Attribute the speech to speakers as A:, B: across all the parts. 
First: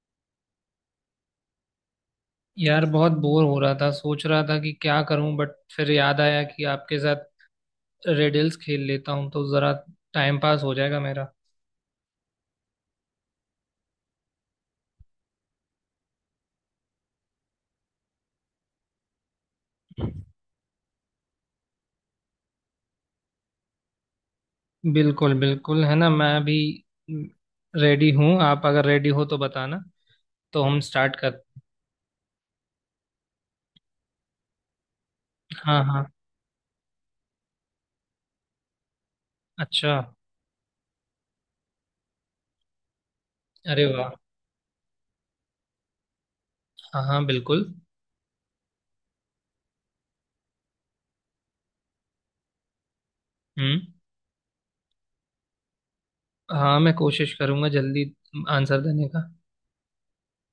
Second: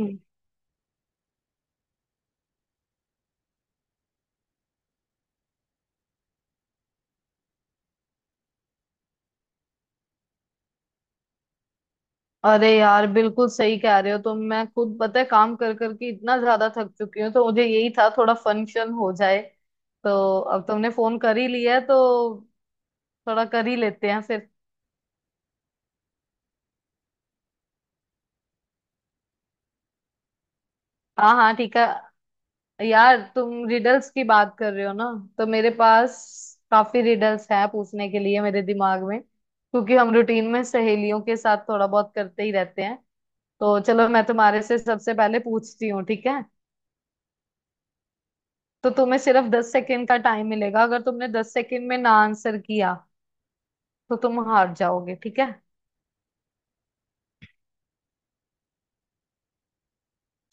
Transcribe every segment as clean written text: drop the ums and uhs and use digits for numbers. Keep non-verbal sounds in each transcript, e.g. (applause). A: हम्म।
B: यार बहुत बोर हो रहा था। सोच रहा था कि क्या करूं, बट फिर याद आया कि आपके साथ रेडल्स खेल लेता हूं तो जरा टाइम पास हो जाएगा मेरा।
A: अरे यार बिल्कुल सही कह रहे हो तुम। मैं खुद पता है काम कर करके इतना ज्यादा थक चुकी हूँ, तो मुझे यही था थोड़ा फंक्शन हो जाए। तो अब तुमने फोन कर ही लिया है तो थोड़ा कर ही लेते हैं फिर।
B: बिल्कुल बिल्कुल, है ना। मैं भी रेडी हूँ, आप अगर रेडी हो तो बताना तो हम स्टार्ट
A: हाँ
B: कर।
A: हाँ ठीक है। यार तुम रिडल्स की बात कर रहे हो ना, तो मेरे
B: हाँ हाँ।
A: पास काफी रिडल्स है पूछने के लिए मेरे दिमाग में,
B: अच्छा।
A: क्योंकि हम रूटीन में सहेलियों के साथ थोड़ा बहुत करते ही रहते हैं। तो
B: अरे
A: चलो
B: वाह,
A: मैं तुम्हारे से सबसे पहले पूछती हूँ, ठीक है।
B: हाँ हाँ बिल्कुल।
A: तो तुम्हें सिर्फ 10 सेकेंड का टाइम मिलेगा, अगर तुमने 10 सेकेंड में ना आंसर किया,
B: हम्म।
A: तो तुम हार जाओगे, ठीक है।
B: हाँ मैं कोशिश करूंगा जल्दी आंसर देने का।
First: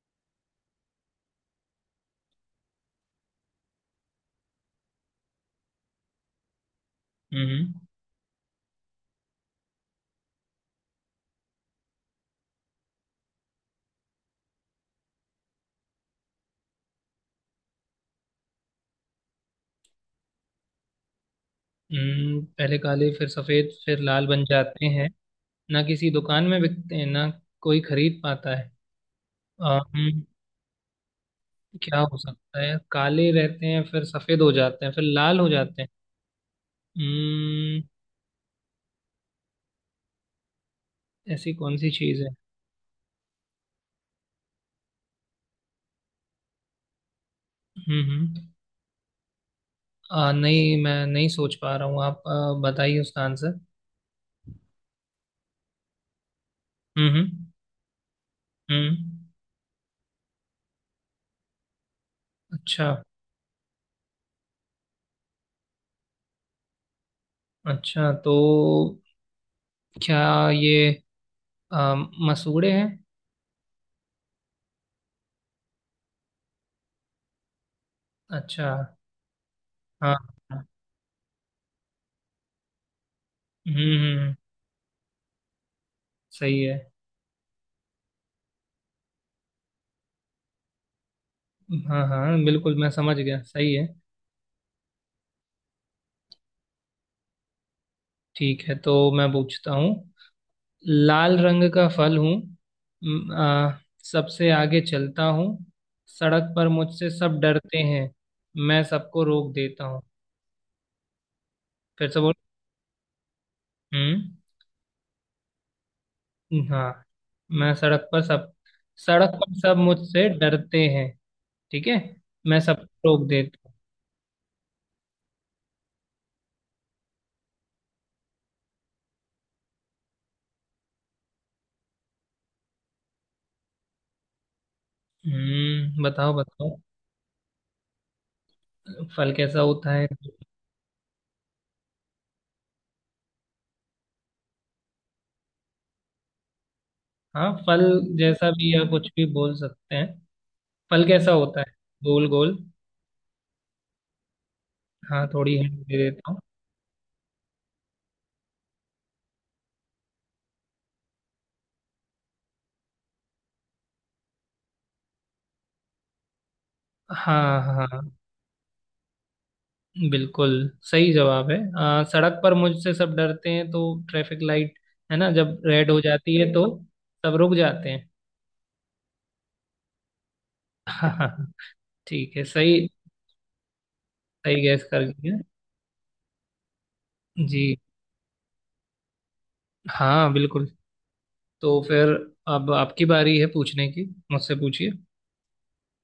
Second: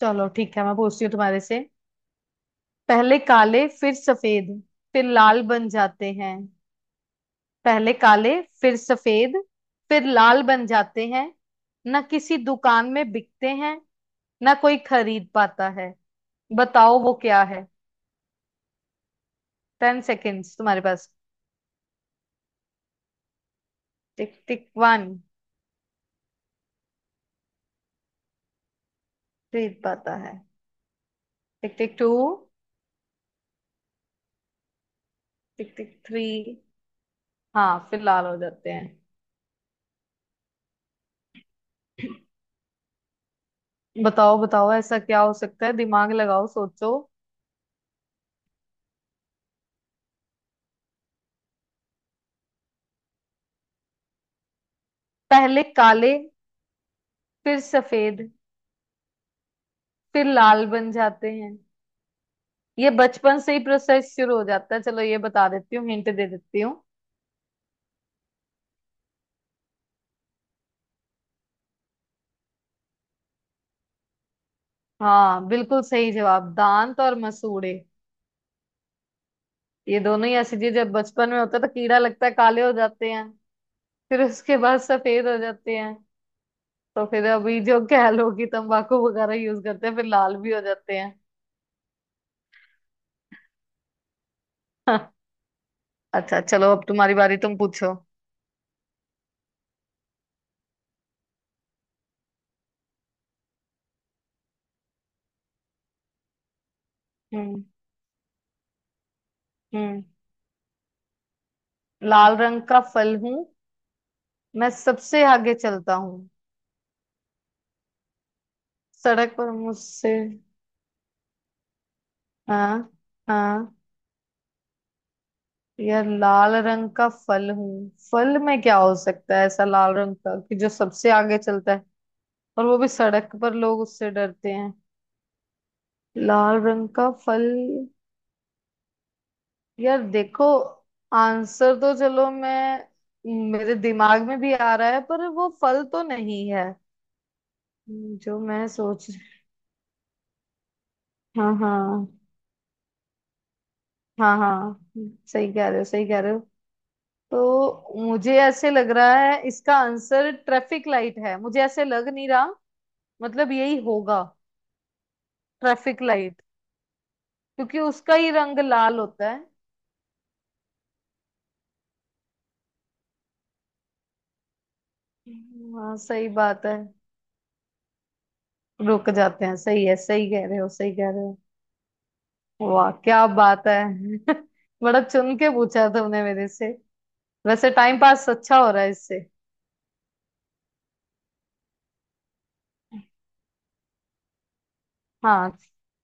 A: चलो ठीक है, मैं पूछती हूँ तुम्हारे से। पहले काले, फिर सफेद, फिर लाल बन जाते हैं।
B: हम्म
A: पहले काले, फिर सफेद, फिर लाल बन जाते हैं। ना किसी दुकान में बिकते हैं, ना कोई खरीद पाता है। बताओ वो क्या है। 10 seconds तुम्हारे पास।
B: हम्म। पहले काले, फिर सफेद, फिर लाल
A: टिक
B: बन
A: टिक
B: जाते
A: वन।
B: हैं। ना किसी दुकान में बिकते हैं, ना कोई खरीद पाता है।
A: खरीद पाता
B: अम,
A: है। टिक टिक
B: क्या
A: टू।
B: हो सकता है। काले रहते हैं फिर सफेद हो जाते हैं फिर लाल हो
A: टिक
B: जाते हैं।
A: Tick three. हाँ
B: हम्म।
A: फिर लाल हो जाते
B: ऐसी कौन सी
A: हैं।
B: चीज है।
A: (clears throat) बताओ बताओ, ऐसा क्या हो सकता है, दिमाग लगाओ, सोचो।
B: हम्म। नहीं मैं नहीं सोच पा रहा हूँ। आप बताइए उसका आंसर।
A: पहले काले,
B: हम्म।
A: फिर सफेद,
B: हम्म।
A: फिर लाल बन जाते हैं।
B: अच्छा।
A: ये बचपन से ही प्रोसेस शुरू हो जाता है। चलो ये बता देती हूँ, हिंट दे देती हूँ।
B: अच्छा तो क्या ये आ, मसूड़े हैं।
A: हाँ बिल्कुल सही जवाब, दांत और मसूड़े।
B: अच्छा।
A: ये
B: हाँ,
A: दोनों ही ऐसी
B: हाँ।
A: चीज, जब बचपन में होता है तो कीड़ा लगता है, काले हो जाते हैं। फिर
B: हम्म।
A: उसके बाद सफेद हो जाते हैं।
B: सही है।
A: तो फिर अभी जो क्या लोग ही तंबाकू वगैरह यूज करते हैं, फिर लाल भी हो जाते हैं।
B: हाँ हाँ बिल्कुल, मैं समझ गया, सही है।
A: अच्छा चलो, अब तुम्हारी बारी, तुम पूछो।
B: ठीक है तो मैं पूछता हूँ। लाल रंग का फल हूँ, म- आ, सबसे आगे चलता हूँ। सड़क पर मुझसे सब
A: हम्म
B: डरते हैं, मैं सबको रोक देता हूँ।
A: हम्म।
B: फिर से बोल।
A: लाल रंग का फल हूँ,
B: हम्म।
A: मैं सबसे आगे चलता हूँ,
B: हाँ, मैं सड़क पर सब। सड़क
A: सड़क पर
B: पर सब
A: मुझसे।
B: मुझसे डरते हैं, ठीक है। मैं
A: हाँ
B: सबको रोक देता हूँ।
A: हाँ। यह लाल रंग का फल हूँ। फल में क्या हो सकता है ऐसा लाल रंग का, कि जो सबसे आगे चलता है, और वो भी सड़क पर लोग उससे डरते हैं।
B: हम्म। बताओ
A: लाल
B: बताओ।
A: रंग का फल।
B: फल कैसा होता
A: यार
B: है।
A: देखो, आंसर तो, चलो मैं, मेरे दिमाग में भी आ रहा है पर वो फल तो नहीं है
B: हाँ फल
A: जो
B: जैसा
A: मैं
B: भी, या कुछ
A: सोच।
B: भी बोल सकते हैं। फल कैसा
A: हाँ
B: होता है।
A: हाँ।
B: गोल गोल।
A: हाँ
B: हाँ
A: सही
B: थोड़ी
A: कह
B: हिंट
A: रहे हो,
B: दे
A: सही कह
B: देता
A: रहे
B: हूँ।
A: हो। तो मुझे ऐसे लग रहा है, इसका आंसर ट्रैफिक लाइट है। मुझे ऐसे लग नहीं रहा, मतलब यही होगा, ट्रैफिक लाइट।
B: हाँ
A: क्योंकि
B: हाँ हाँ।
A: उसका ही रंग लाल होता है।
B: बिल्कुल सही जवाब है। सड़क पर मुझसे सब डरते हैं तो ट्रैफिक लाइट, है ना। जब रेड
A: हाँ
B: हो
A: सही
B: जाती है
A: बात
B: तो
A: है।
B: सब रुक जाते
A: रुक जाते हैं, सही है, सही कह रहे हो, सही कह रहे हो।
B: हैं। (laughs) ठीक है, सही।
A: वाह क्या बात है।
B: सही गैस
A: (laughs)
B: कर
A: बड़ा चुन
B: लिया।
A: के पूछा तुमने मेरे से। वैसे
B: जी,
A: टाइम पास अच्छा हो रहा है इससे।
B: हाँ बिल्कुल। तो फिर अब आपकी बारी है पूछने की, मुझसे पूछिए।
A: हाँ,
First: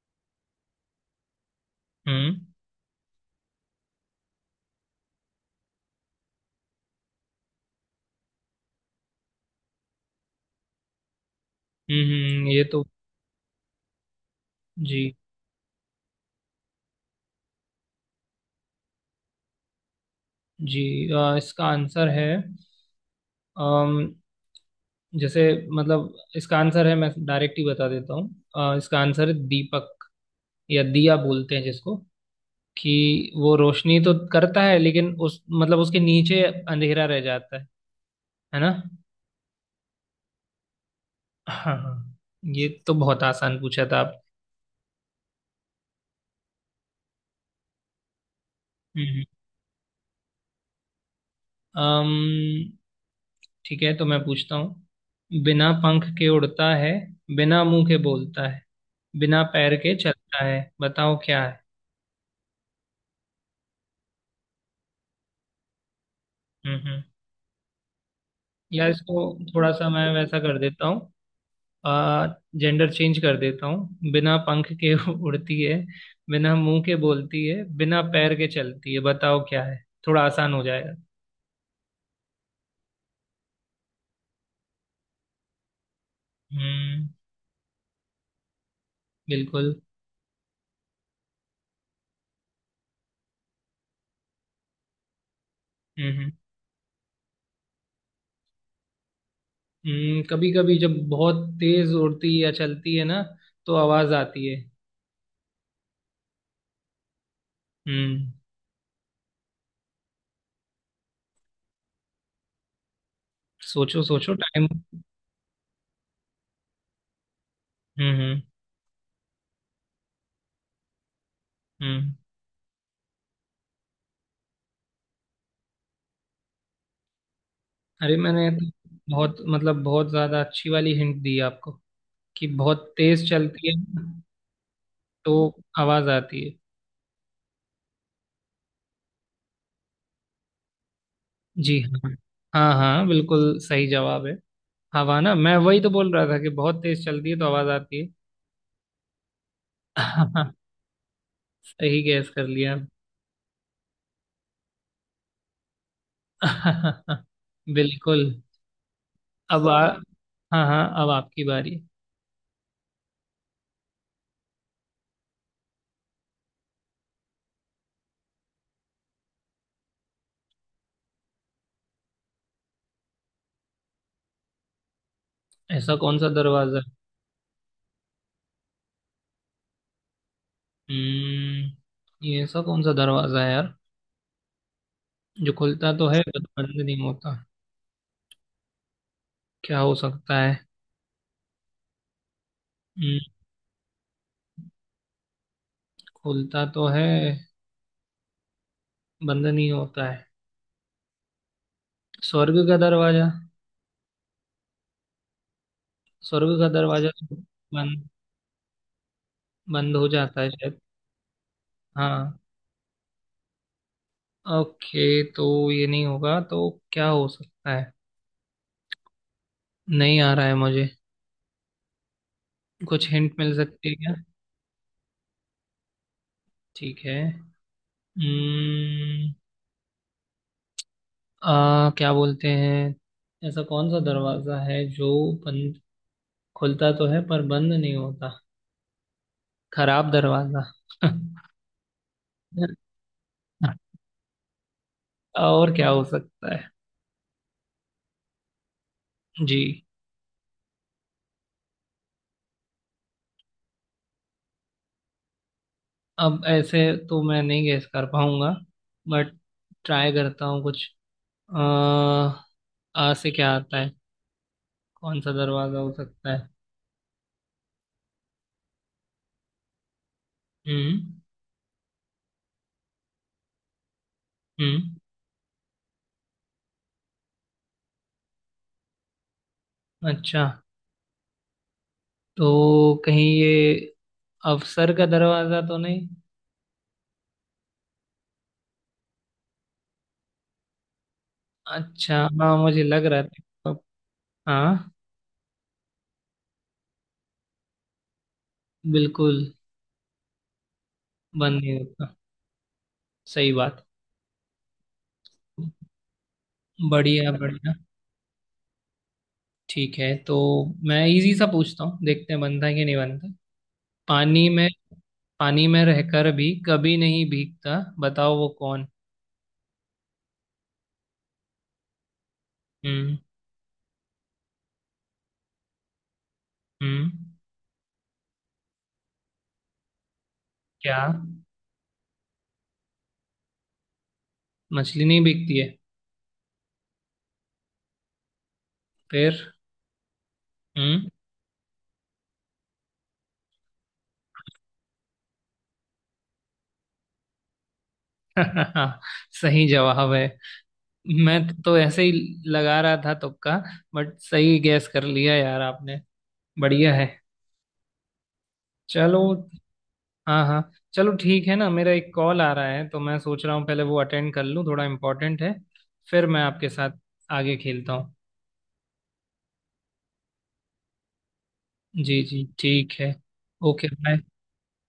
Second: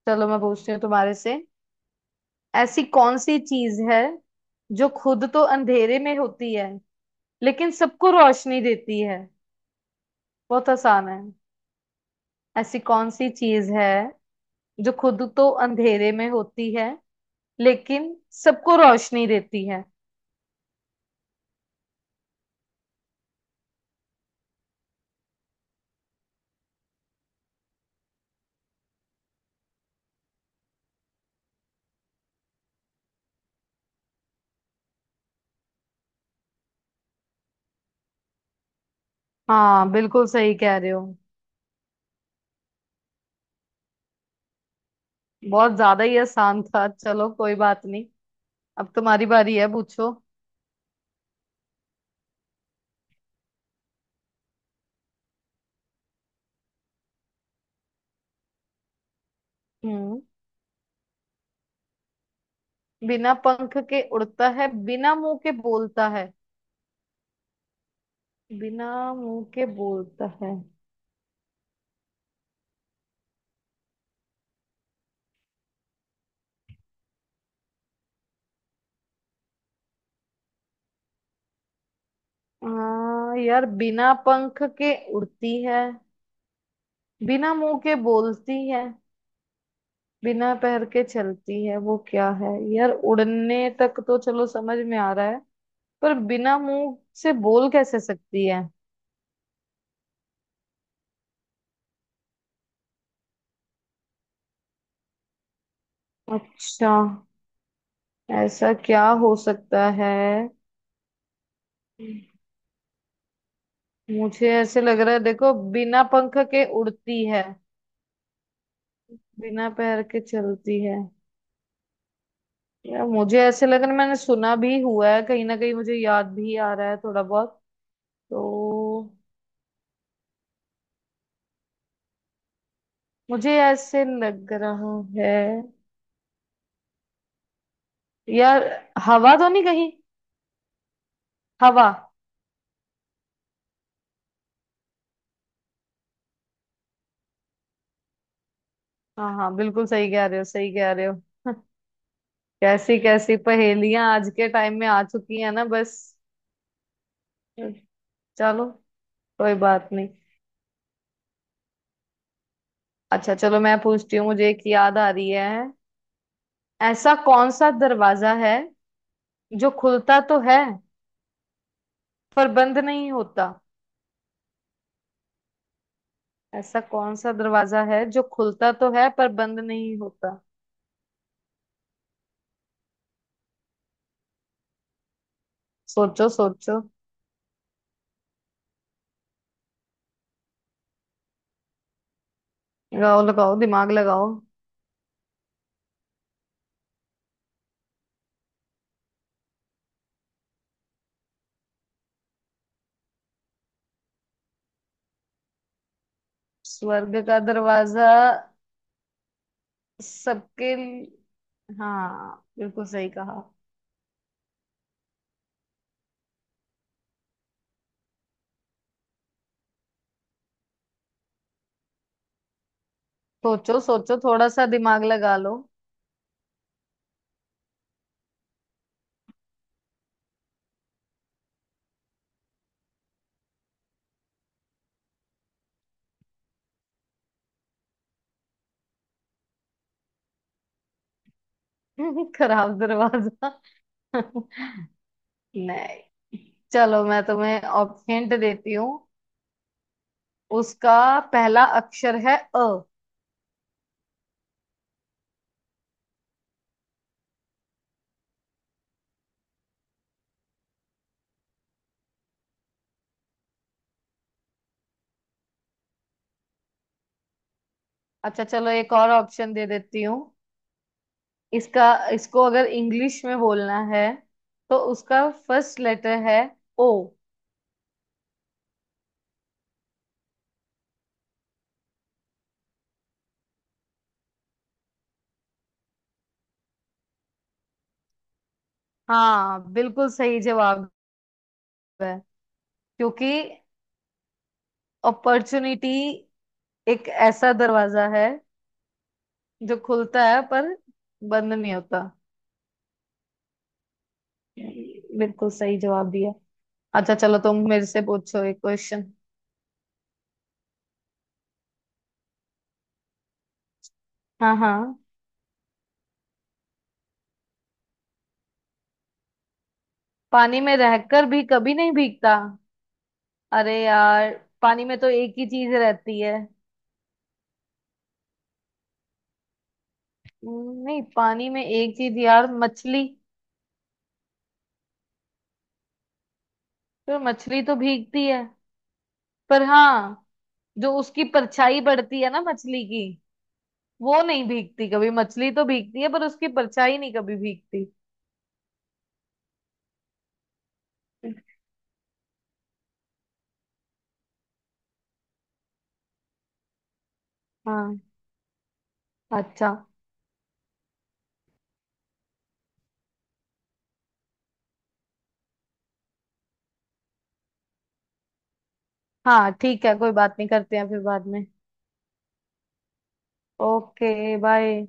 A: चलो मैं पूछती हूँ तुम्हारे से।
B: हम्म।
A: ऐसी कौन सी चीज है जो खुद तो अंधेरे में होती है, लेकिन सबको रोशनी देती है। बहुत आसान है।
B: हम्म। ये
A: ऐसी
B: तो।
A: कौन सी चीज है जो
B: जी।
A: खुद तो अंधेरे में होती है, लेकिन सबको रोशनी देती है।
B: जी। इसका आंसर है। अम, जैसे, मतलब इसका आंसर है, मैं डायरेक्ट ही बता देता हूँ। इसका आंसर है दीपक, या दिया बोलते हैं जिसको, कि वो रोशनी तो करता है लेकिन उस मतलब उसके नीचे अंधेरा रह जाता है ना।
A: हाँ बिल्कुल सही कह रहे हो।
B: हाँ हाँ। ये तो बहुत आसान पूछा था आप।
A: बहुत ज्यादा ही आसान था, चलो कोई बात नहीं। अब
B: हम्म।
A: तुम्हारी बारी है, पूछो।
B: अम्म ठीक है तो मैं पूछता हूँ। बिना पंख के उड़ता है, बिना मुंह के बोलता है, बिना पैर के
A: हम्म।
B: चलता है, बताओ क्या है।
A: बिना पंख के उड़ता है, बिना मुंह के बोलता है,
B: हम्म, हम्म। या
A: बिना
B: इसको
A: मुंह के
B: थोड़ा सा मैं
A: बोलता
B: वैसा
A: है।
B: कर देता हूँ। आ, जेंडर चेंज कर देता हूँ। बिना पंख के (laughs) उड़ती है, बिना मुंह के बोलती है, बिना पैर के चलती है, बताओ क्या है। थोड़ा आसान हो जाएगा।
A: हाँ यार, बिना पंख के उड़ती है,
B: हम्म।
A: बिना मुंह के बोलती है,
B: बिल्कुल।
A: बिना पैर के चलती है, वो क्या है यार। उड़ने तक तो चलो समझ में आ रहा है, पर
B: हम्म
A: बिना मुंह से बोल कैसे सकती है।
B: हम्म। कभी कभी जब बहुत तेज उड़ती या चलती है ना, तो आवाज आती है।
A: अच्छा,
B: हम्म।
A: ऐसा क्या हो सकता है।
B: सोचो सोचो
A: मुझे
B: टाइम।
A: ऐसे लग रहा है, देखो, बिना पंख के उड़ती है,
B: हम्म।
A: बिना पैर के चलती है।
B: हम्म।
A: यार मुझे ऐसे लग रहा है, मैंने सुना भी हुआ है कहीं ना कहीं, मुझे याद भी आ रहा है थोड़ा बहुत।
B: अरे मैंने तो
A: तो
B: बहुत, मतलब बहुत ज्यादा अच्छी वाली हिंट दी आपको, कि बहुत तेज
A: मुझे
B: चलती है
A: ऐसे लग रहा
B: तो
A: है
B: आवाज आती है।
A: यार, हवा तो नहीं कहीं।
B: जी
A: हवा।
B: हाँ। हाँ हाँ बिल्कुल सही जवाब है। हवा ना, मैं वही तो बोल रहा था कि बहुत तेज चलती है तो आवाज आती है।
A: हाँ हाँ बिल्कुल सही कह रहे हो,
B: (laughs)
A: सही कह रहे हो। (laughs)
B: सही गैस कर लिया।
A: कैसी कैसी पहेलियां आज के टाइम में आ चुकी हैं ना, बस।
B: (laughs) बिल्कुल।
A: चलो कोई
B: अब आ,
A: बात नहीं।
B: हाँ हाँ अब आपकी बारी।
A: अच्छा चलो, मैं पूछती हूँ, मुझे एक याद आ रही है। ऐसा कौन सा दरवाजा है जो खुलता तो है, पर बंद नहीं होता।
B: ऐसा कौन सा
A: ऐसा
B: दरवाजा।
A: कौन सा दरवाजा है जो खुलता तो है, पर बंद नहीं होता।
B: हम्म, ये ऐसा कौन सा दरवाजा है यार, जो खुलता तो है
A: सोचो
B: बट बंद
A: सोचो,
B: नहीं होता। क्या हो सकता है। हम्म,
A: लगाओ लगाओ, दिमाग लगाओ।
B: खुलता तो है, बंद नहीं होता है। स्वर्ग का दरवाजा। स्वर्ग का दरवाजा
A: स्वर्ग
B: तो
A: का
B: बंद,
A: दरवाजा?
B: बंद हो जाता है शायद। हाँ।
A: हाँ बिल्कुल सही कहा।
B: ओके तो ये नहीं होगा तो क्या हो सकता है। नहीं आ रहा है मुझे, कुछ हिंट मिल
A: सोचो
B: सकती है क्या।
A: सोचो, थोड़ा सा दिमाग लगा लो।
B: ठीक है। हम्म। आ क्या बोलते हैं। ऐसा कौन सा दरवाजा है जो बंद, खुलता तो है पर बंद नहीं होता। खराब दरवाजा।
A: (laughs) खराब
B: (laughs)
A: दरवाजा। (laughs) नहीं,
B: और क्या हो सकता है।
A: चलो मैं तुम्हें ऑप्शन देती हूँ।
B: जी।
A: उसका पहला अक्षर है अ।
B: अब ऐसे तो मैं नहीं गेस कर पाऊंगा, बट ट्राई करता हूँ कुछ। आ, आ से क्या आता है, कौन सा दरवाजा हो सकता है।
A: अच्छा चलो, एक और ऑप्शन दे देती हूँ।
B: हम्म।
A: इसका, इसको अगर इंग्लिश में बोलना है, तो
B: हम्म।
A: उसका फर्स्ट लेटर है ओ।
B: अच्छा तो कहीं ये अफसर का दरवाजा तो नहीं।
A: हाँ बिल्कुल सही जवाब है।
B: अच्छा हाँ मुझे लग रहा
A: क्योंकि
B: था। हाँ
A: अपॉर्चुनिटी एक ऐसा दरवाजा है,
B: बिल्कुल।
A: जो खुलता है पर बंद
B: बंद
A: नहीं
B: नहीं
A: होता।
B: होता। सही बात।
A: बिल्कुल सही जवाब दिया। अच्छा
B: बढ़िया
A: चलो, तुम
B: बढ़िया।
A: मेरे से पूछो एक क्वेश्चन।
B: ठीक है तो मैं इजी सा पूछता हूँ, देखते हैं बनता है कि नहीं बनता। पानी
A: हाँ
B: में,
A: हाँ।
B: पानी में रहकर भी कभी नहीं भीगता, बताओ वो कौन।
A: पानी में रहकर भी कभी नहीं भीगता।
B: हम्म।
A: अरे यार, पानी में तो एक ही चीज रहती है।
B: हम्म। क्या,
A: नहीं, पानी में एक चीज यार, मछली।
B: मछली नहीं भीगती है।
A: तो मछली तो भीगती है,
B: फिर।
A: पर हाँ, जो
B: हम्म।
A: उसकी परछाई पड़ती है ना मछली की, वो नहीं भीगती कभी। मछली तो भीगती है, पर उसकी परछाई नहीं कभी भीगती।
B: (laughs) सही जवाब है। मैं तो ऐसे ही लगा रहा था तुक्का, बट सही गैस कर लिया यार आपने। बढ़िया है।
A: हाँ।
B: चलो।
A: अच्छा,
B: हाँ हाँ। चलो ठीक है ना, मेरा एक कॉल आ रहा है तो मैं सोच रहा हूँ पहले वो अटेंड कर लूँ, थोड़ा इम्पोर्टेंट है। फिर मैं आपके साथ आगे खेलता हूँ।
A: हाँ ठीक है, कोई बात नहीं, करते हैं फिर बाद में।
B: जी जी ठीक है। Okay bye.
A: Okay bye.